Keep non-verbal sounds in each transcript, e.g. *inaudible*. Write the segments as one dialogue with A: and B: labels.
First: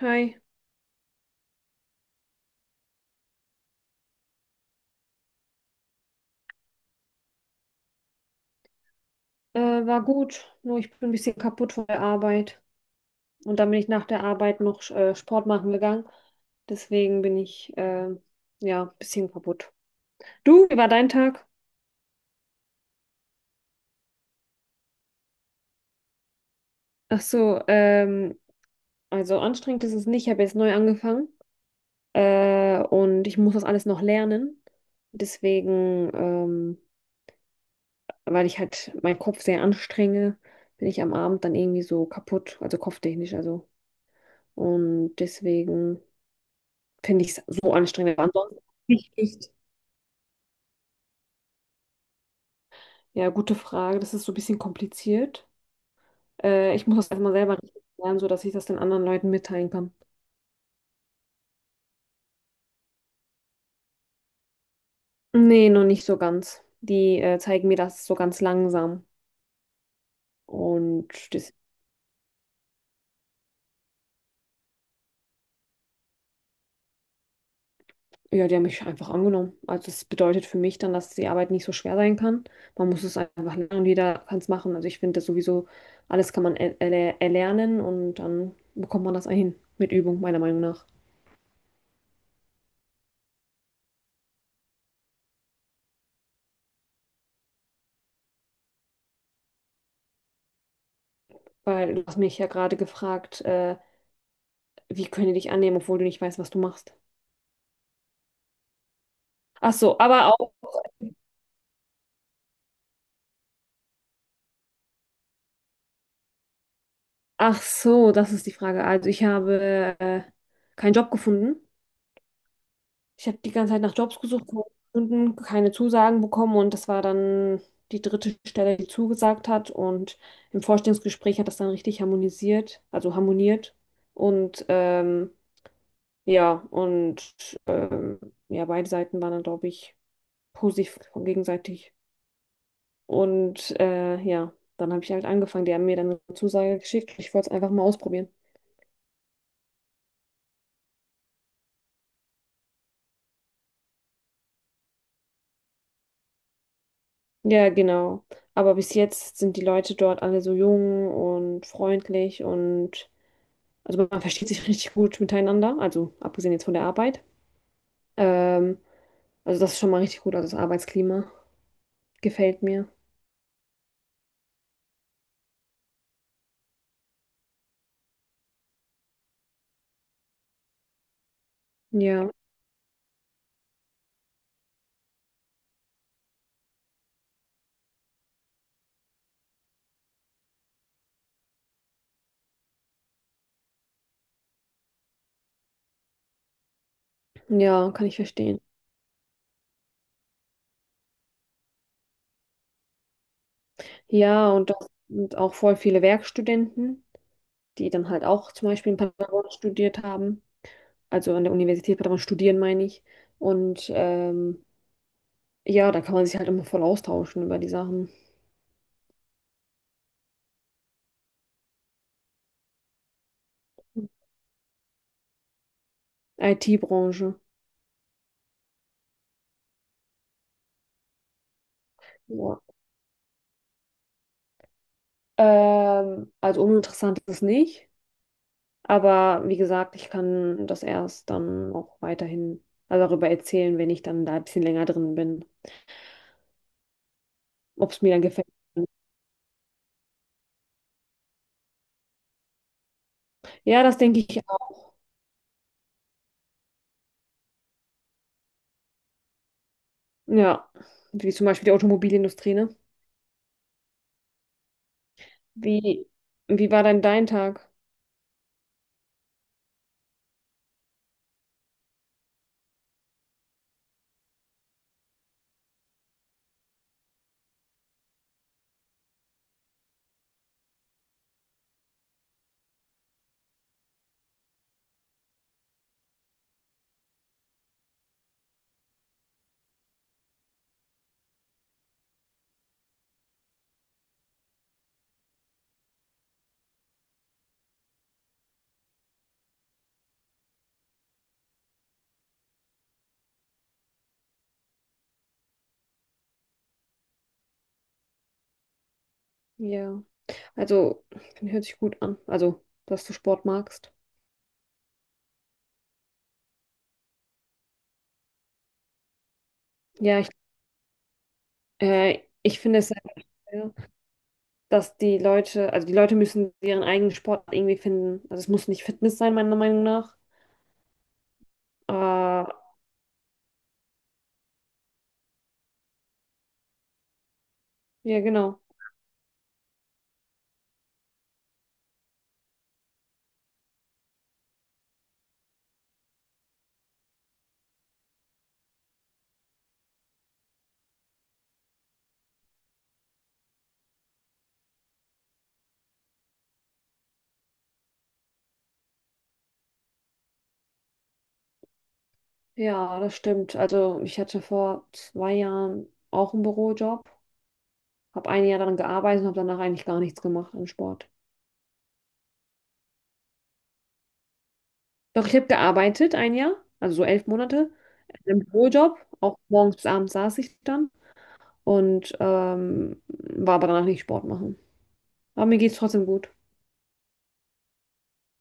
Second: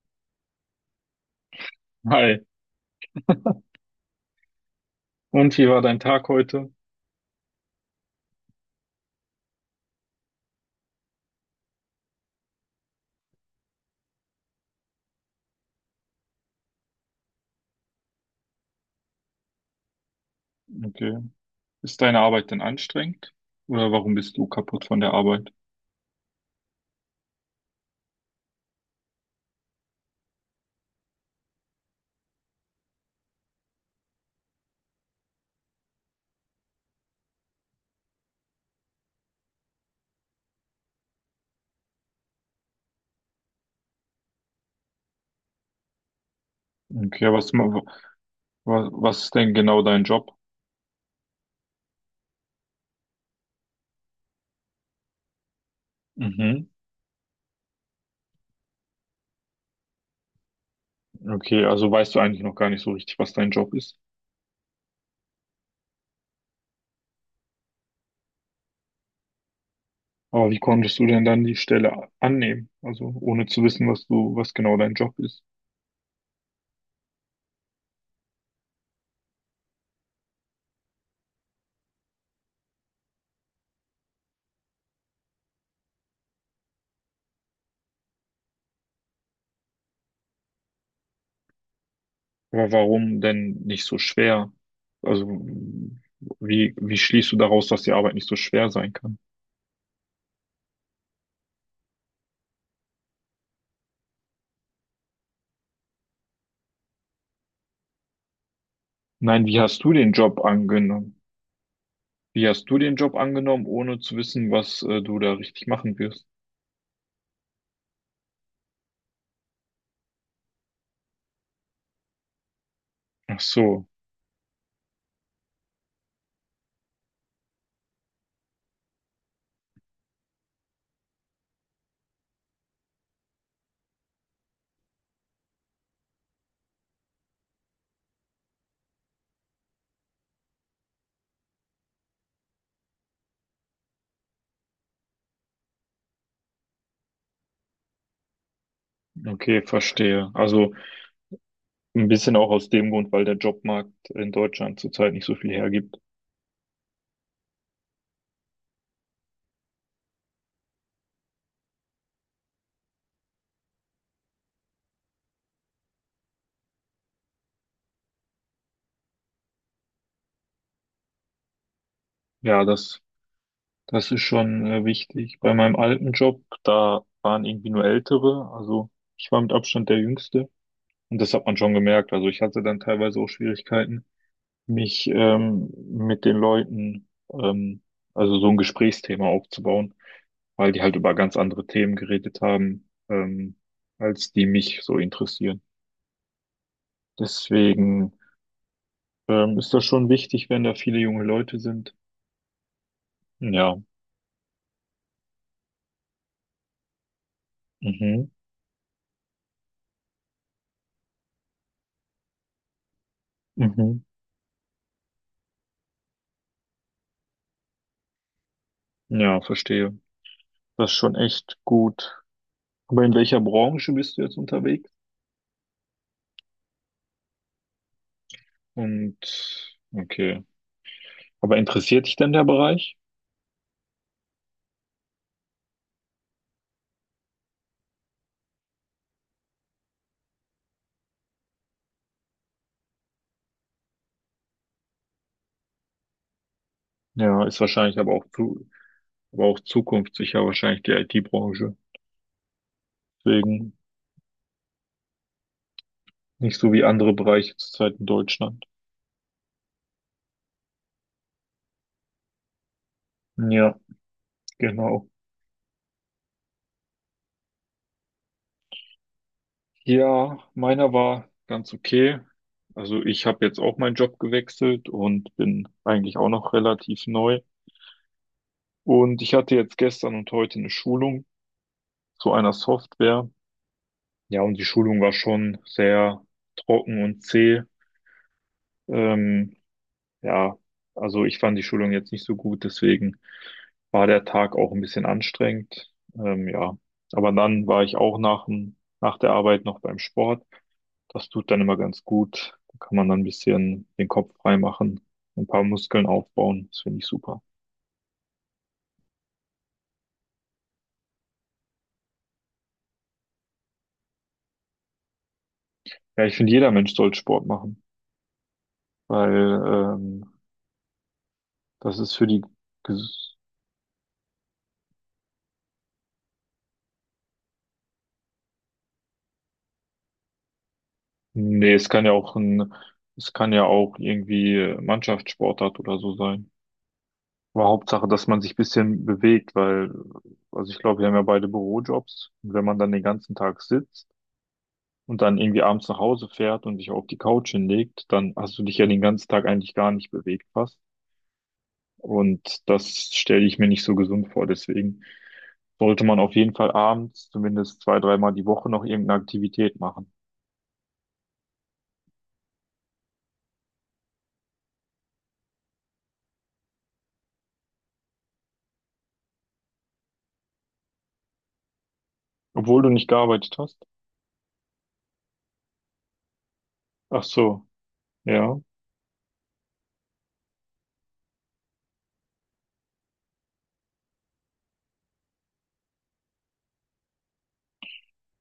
A: Hi,
B: Hi, und wie war dein Tag heute?
A: war gut, nur ich bin ein bisschen kaputt von der Arbeit. Und dann bin ich nach der Arbeit noch Sport machen gegangen. Deswegen bin ich ja ein bisschen kaputt. Du, wie war dein
B: Okay.
A: Tag?
B: Ist deine Arbeit denn anstrengend? Oder warum bist du kaputt von der Arbeit?
A: Ach so, also anstrengend ist es nicht. Ich habe jetzt neu angefangen und ich muss das alles noch lernen. Deswegen, weil ich halt meinen Kopf sehr anstrenge, bin ich am Abend dann irgendwie so kaputt, also kopftechnisch, also. Und deswegen. Finde
B: Okay,
A: ich
B: was,
A: so anstrengend. Aber ansonsten, nicht,
B: was ist
A: nicht.
B: denn genau dein Job?
A: Ja, gute Frage. Das ist so ein bisschen kompliziert.
B: Mhm.
A: Ich muss das erstmal selber richtig lernen, sodass ich das den anderen Leuten mitteilen kann.
B: Okay, also weißt du eigentlich noch gar nicht so richtig, was dein Job ist.
A: Nee, noch nicht so ganz. Die zeigen mir das so ganz langsam.
B: Aber wie konntest du
A: Und
B: denn dann
A: das,
B: die Stelle annehmen? Also ohne zu wissen, was du, was genau dein Job ist.
A: ja, die haben mich einfach angenommen. Also das bedeutet für mich dann, dass die Arbeit nicht so schwer sein kann. Man muss es einfach lernen, und jeder kann es machen. Also ich finde das sowieso, alles kann man erlernen und dann bekommt man das ein mit Übung, meiner Meinung nach.
B: Aber warum denn nicht so schwer? Also wie schließt du daraus, dass die Arbeit nicht so schwer sein kann?
A: Weil du hast mich ja gerade gefragt, wie können die dich annehmen, obwohl du nicht weißt, was du machst?
B: Nein, wie
A: Ach
B: hast du
A: so,
B: den
A: aber
B: Job
A: auch.
B: angenommen? Wie hast du den Job angenommen, ohne zu wissen, was du da richtig machen wirst?
A: Ach so, das ist die Frage. Also ich habe keinen Job gefunden. Ich
B: Ach
A: habe die ganze Zeit
B: so,
A: nach Jobs gesucht, keine gefunden, keine Zusagen bekommen und das war dann die dritte Stelle, die zugesagt hat. Und im Vorstellungsgespräch hat das dann richtig harmonisiert, also harmoniert. Und ja, und ja, beide Seiten waren dann, glaube ich, positiv gegenseitig. Und ja, dann habe ich halt angefangen. Die haben mir dann eine Zusage geschickt. Ich wollte es einfach mal ausprobieren.
B: okay, verstehe. Also ein bisschen auch aus dem Grund, weil der Jobmarkt in Deutschland zurzeit nicht so viel hergibt.
A: Ja, genau. Aber bis jetzt sind die Leute dort alle so jung und freundlich und also man versteht sich *laughs* richtig gut miteinander. Also abgesehen jetzt von der Arbeit. Ähm, also das ist schon mal richtig gut. Also das Arbeitsklima gefällt
B: Ja,
A: mir.
B: das, das ist schon wichtig. Bei meinem alten Job, da waren irgendwie nur Ältere. Also ich war mit Abstand der Jüngste. Und das hat man schon gemerkt. Also
A: Ja,
B: ich hatte dann teilweise auch Schwierigkeiten, mich mit den Leuten also so ein Gesprächsthema aufzubauen, weil die halt über ganz andere Themen geredet haben, als die mich so interessieren.
A: ja, kann
B: Deswegen
A: ich verstehen.
B: ist das schon wichtig, wenn da viele junge Leute sind. Ja,
A: Ja, und das sind auch voll viele Werkstudenten, die dann halt
B: mhm,
A: auch zum Beispiel in Paderborn studiert haben. Also an der Universität Paderborn studieren, meine ich. Und
B: mhm,
A: ja, da kann man sich halt immer voll austauschen über die Sachen.
B: ja, verstehe. Das ist schon echt gut. Aber in welcher Branche bist du jetzt unterwegs?
A: IT-Branche.
B: Und okay, aber interessiert dich denn der
A: Ja.
B: Bereich?
A: Also uninteressant ist es nicht, aber wie gesagt, ich kann das erst dann auch weiterhin also darüber erzählen, wenn ich dann da ein bisschen länger drin bin,
B: Ja, ist
A: ob
B: wahrscheinlich
A: es mir
B: aber
A: dann
B: auch
A: gefällt.
B: aber auch zukunftssicher wahrscheinlich die IT-Branche. Deswegen
A: Ja, das denke ich auch.
B: nicht so wie andere Bereiche zurzeit in Deutschland.
A: Ja, wie zum Beispiel die Automobilindustrie, ne?
B: Ja, genau.
A: Wie, wie war denn dein Tag?
B: Ja, meiner war ganz okay. Also ich habe jetzt auch meinen Job gewechselt und bin eigentlich auch noch relativ neu. Und ich hatte jetzt gestern und heute eine Schulung zu einer Software. Ja, und die Schulung war schon sehr trocken und zäh. Ähm, ja, also ich fand die Schulung jetzt nicht so gut, deswegen war der Tag auch ein bisschen anstrengend. Ja, aber dann war ich auch nach der Arbeit noch beim Sport. Das tut dann immer ganz gut. Da kann man dann ein bisschen den Kopf frei machen, ein paar Muskeln aufbauen. Das finde ich super.
A: Ja, also hört sich gut an. Also, dass du Sport magst.
B: Ja, ich finde, jeder Mensch sollte Sport machen, weil
A: Ja,
B: ähm, das ist für die.
A: ich finde es sehr
B: Ges
A: schwer, dass die Leute, also die Leute müssen ihren eigenen Sport irgendwie finden. Also es muss nicht Fitness sein, meiner Meinung nach.
B: Nee, es kann ja auch
A: Ja,
B: es kann ja auch irgendwie Mannschaftssportart oder so sein. Aber Hauptsache, dass man sich ein
A: genau.
B: bisschen bewegt, weil, also ich glaube, wir haben ja beide Bürojobs. Und wenn man dann den ganzen Tag sitzt und dann irgendwie abends nach Hause fährt und sich auf die Couch hinlegt, dann hast du dich ja den ganzen Tag eigentlich gar nicht bewegt, fast. Und das stelle ich mir nicht so gesund vor. Deswegen sollte man auf jeden Fall abends zumindest 2, 3 Mal die Woche noch irgendeine Aktivität machen.
A: Ja, das stimmt. Also ich hatte vor zwei Jahren auch einen Bürojob, habe ein Jahr daran gearbeitet und habe danach eigentlich gar nichts gemacht an Sport.
B: Obwohl du nicht gearbeitet hast.
A: Doch ich habe gearbeitet ein Jahr, also so
B: Ach
A: elf
B: so,
A: Monate, im
B: ja.
A: Bürojob. Auch morgens bis abends saß ich dann und war aber danach nicht Sport machen. Aber mir geht es trotzdem gut.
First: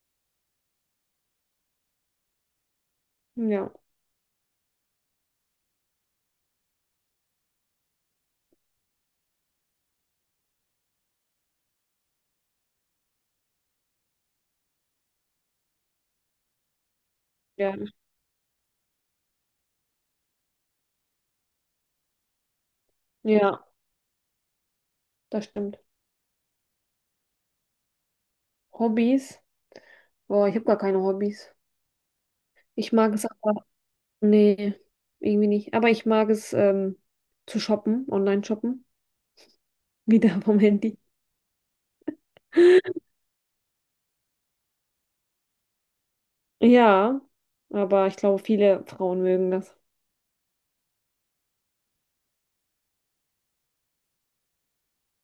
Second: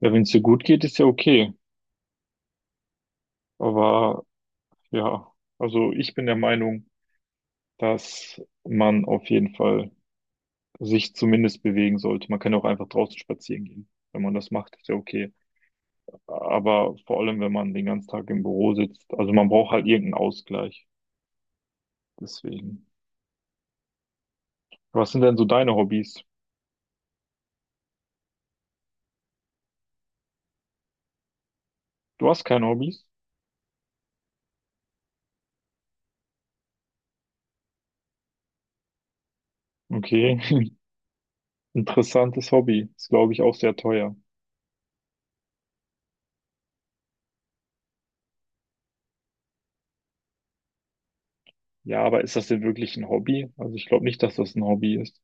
B: Ja, wenn es dir gut geht, ist ja okay.
A: Ja,
B: Aber ja, also ich bin der Meinung, dass man auf jeden Fall sich zumindest bewegen sollte. Man kann auch einfach draußen spazieren gehen. Wenn man das macht, ist ja okay. Aber vor allem, wenn man
A: ja,
B: den ganzen Tag im Büro sitzt. Also man braucht halt irgendeinen Ausgleich. Deswegen.
A: ja.
B: Was sind denn so
A: Das
B: deine
A: stimmt.
B: Hobbys?
A: Hobbys? Boah, ich habe gar keine Hobbys.
B: Du hast keine
A: Ich
B: Hobbys?
A: mag es aber, nee, irgendwie nicht. Aber ich mag es zu shoppen, online shoppen. *laughs*
B: Okay,
A: Wieder vom Handy.
B: *laughs* interessantes Hobby.
A: *laughs*
B: Ist, glaube ich, auch sehr teuer.
A: Ja, aber ich glaube, viele Frauen mögen das.
B: Ja, aber ist das denn wirklich ein Hobby? Also ich glaube nicht, dass das ein Hobby ist.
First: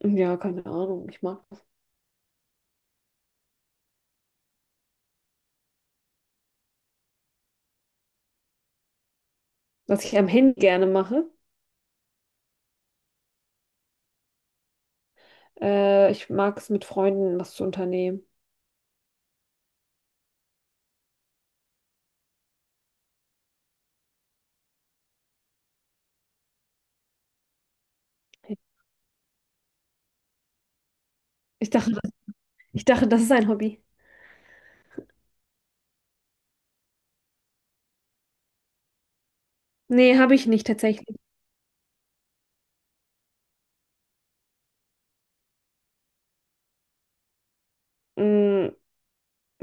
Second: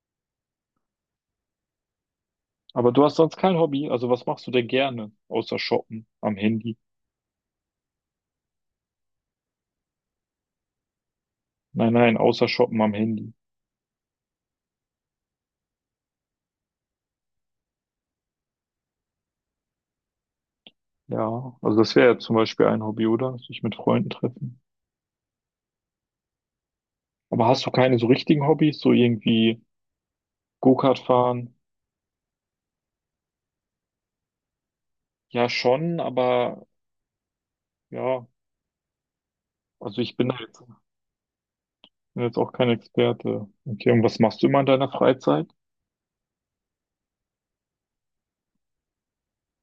A: Ja, keine Ahnung, ich mag das.
B: Aber du hast sonst kein Hobby. Also was machst du denn gerne? Außer shoppen am Handy.
A: Was ich am Handy gerne mache,
B: Nein, nein, außer shoppen am Handy.
A: ich mag es mit Freunden was zu unternehmen.
B: Ja, also das wäre ja zum Beispiel ein Hobby, oder? Sich mit Freunden treffen. Aber hast du keine so richtigen Hobbys? So irgendwie Go-Kart fahren?
A: Ich dachte, ich dachte, das ist ein Hobby.
B: Ja, schon, aber ja, also ich
A: Nee,
B: bin
A: habe
B: da
A: ich
B: jetzt.
A: nicht tatsächlich.
B: Bin jetzt auch kein Experte. Okay, und was machst du immer in deiner Freizeit?
A: Mm,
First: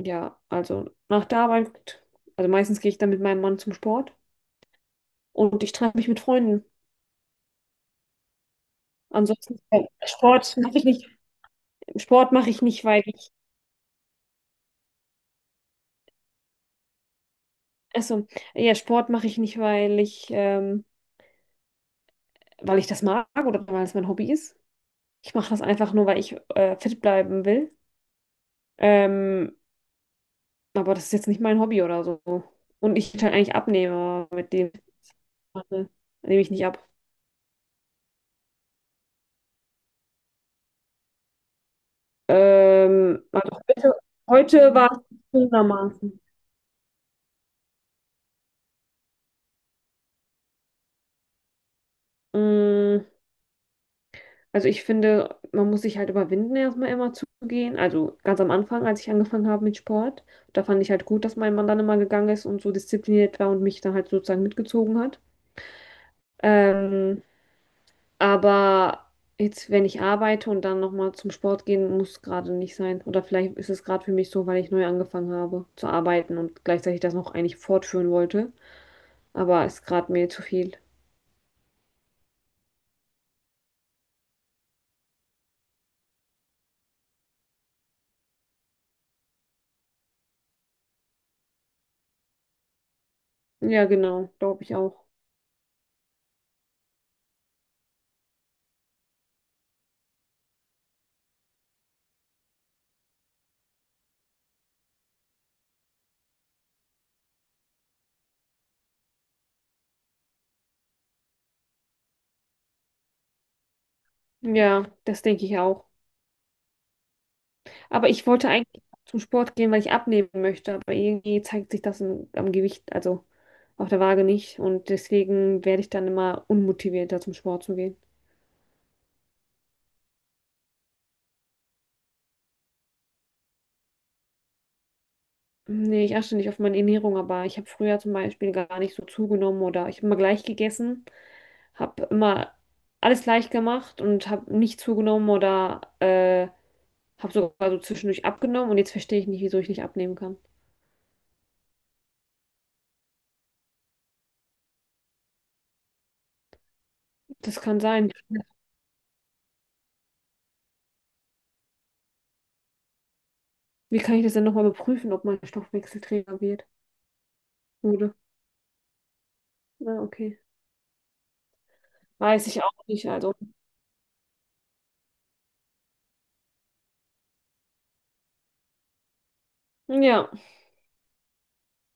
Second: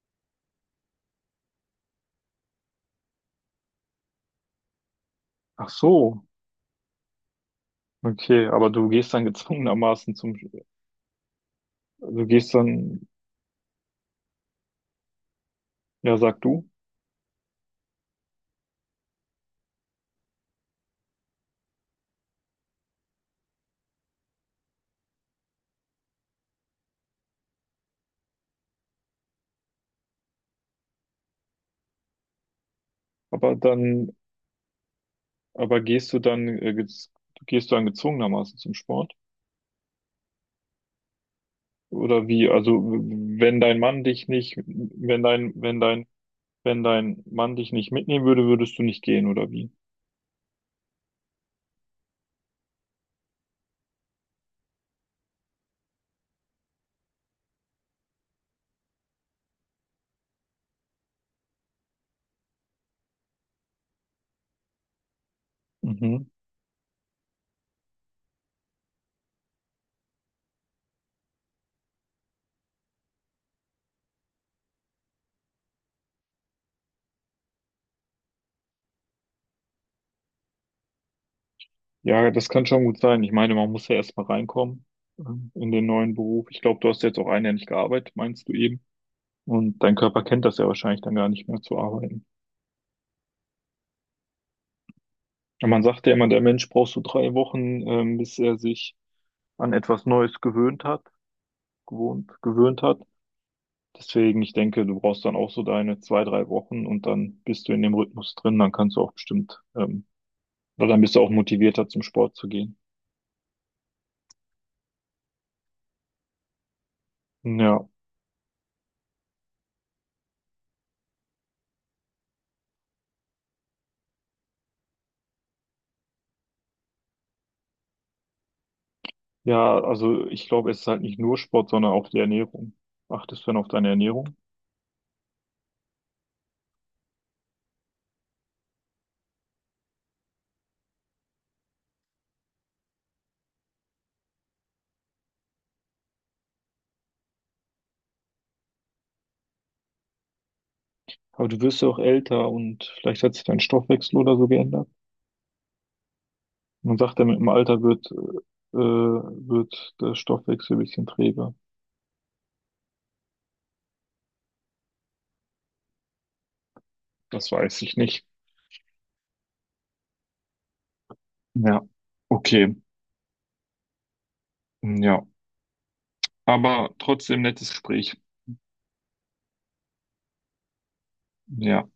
A: ja, also nach der Arbeit, also meistens gehe ich dann mit meinem Mann zum Sport und
B: Ach
A: ich treffe mich mit
B: so,
A: Freunden.
B: okay, aber du gehst dann
A: Ansonsten
B: gezwungenermaßen zum,
A: Sport mache ich nicht.
B: du
A: Sport mache
B: gehst
A: ich nicht, weil
B: dann,
A: ich,
B: ja, sag du,
A: also ja, Sport mache ich nicht, weil ich das mag oder weil es mein Hobby ist. Ich mache das einfach nur, weil ich fit bleiben will. Ähm, aber das ist jetzt nicht mein Hobby oder so. Und ich halt
B: aber
A: eigentlich abnehme,
B: dann,
A: aber mit dem
B: aber
A: mache,
B: gehst du
A: nehme ich nicht ab.
B: gehst du dann gezwungenermaßen zum Sport? Oder wie, also,
A: Also
B: wenn dein
A: heute,
B: Mann dich nicht,
A: heute war es zugegebenermaßen.
B: wenn dein Mann dich nicht mitnehmen würde, würdest du nicht gehen, oder wie?
A: Mm, also ich finde, man muss sich halt überwinden, erstmal immer zu gehen. Also ganz am Anfang, als ich angefangen habe mit Sport, da fand ich halt gut, dass mein Mann dann immer gegangen ist und so diszipliniert war und mich dann halt sozusagen mitgezogen hat.
B: Mhm.
A: Ähm, aber jetzt, wenn ich arbeite und dann nochmal zum Sport gehen, muss gerade nicht sein. Oder vielleicht ist es gerade für mich so, weil ich neu angefangen habe zu arbeiten und gleichzeitig das noch eigentlich fortführen wollte. Aber ist gerade mir zu viel.
B: Ja, das kann schon gut sein. Ich meine, man muss ja erstmal reinkommen in den neuen Beruf. Ich glaube, du hast jetzt auch 1 Jahr nicht gearbeitet, meinst du eben? Und dein Körper kennt das ja wahrscheinlich dann gar nicht mehr zu arbeiten.
A: Ja, genau, glaube ich auch.
B: Ja, man sagt ja immer, der Mensch braucht so 3 Wochen, bis er sich an etwas Neues gewöhnt hat. Deswegen, ich denke, du brauchst dann auch so deine 2, 3 Wochen und dann bist du in dem Rhythmus drin, dann kannst du auch bestimmt, oder dann bist du auch motivierter zum Sport zu gehen.
A: Ja, das denke ich auch.
B: Ja,
A: Aber ich wollte eigentlich zum Sport gehen, weil ich abnehmen möchte, aber irgendwie zeigt sich das im, am Gewicht, also auf der Waage nicht. Und deswegen werde ich dann immer unmotivierter, zum Sport zu gehen.
B: ja, also ich glaube, es ist halt nicht nur Sport, sondern auch die Ernährung. Achtest du dann auf deine Ernährung?
A: Nee, ich achte nicht auf meine Ernährung, aber ich habe früher zum Beispiel gar nicht so zugenommen oder ich habe immer gleich gegessen, habe immer alles gleich gemacht und habe nicht zugenommen oder habe sogar so zwischendurch abgenommen und jetzt verstehe ich nicht, wieso ich nicht abnehmen kann.
B: Aber du wirst ja auch älter und vielleicht hat sich dein Stoffwechsel oder so geändert. Man sagt ja, mit dem
A: Das kann
B: Alter
A: sein.
B: wird der Stoffwechsel ein bisschen träge.
A: Wie kann ich das denn nochmal überprüfen, ob mein Stoffwechselträger wird?
B: Das weiß ich
A: Wurde.
B: nicht.
A: Ja, okay.
B: Ja,
A: Weiß ich auch
B: okay.
A: nicht. Also,
B: Ja, aber trotzdem nettes Gespräch.
A: ja.
B: Ja.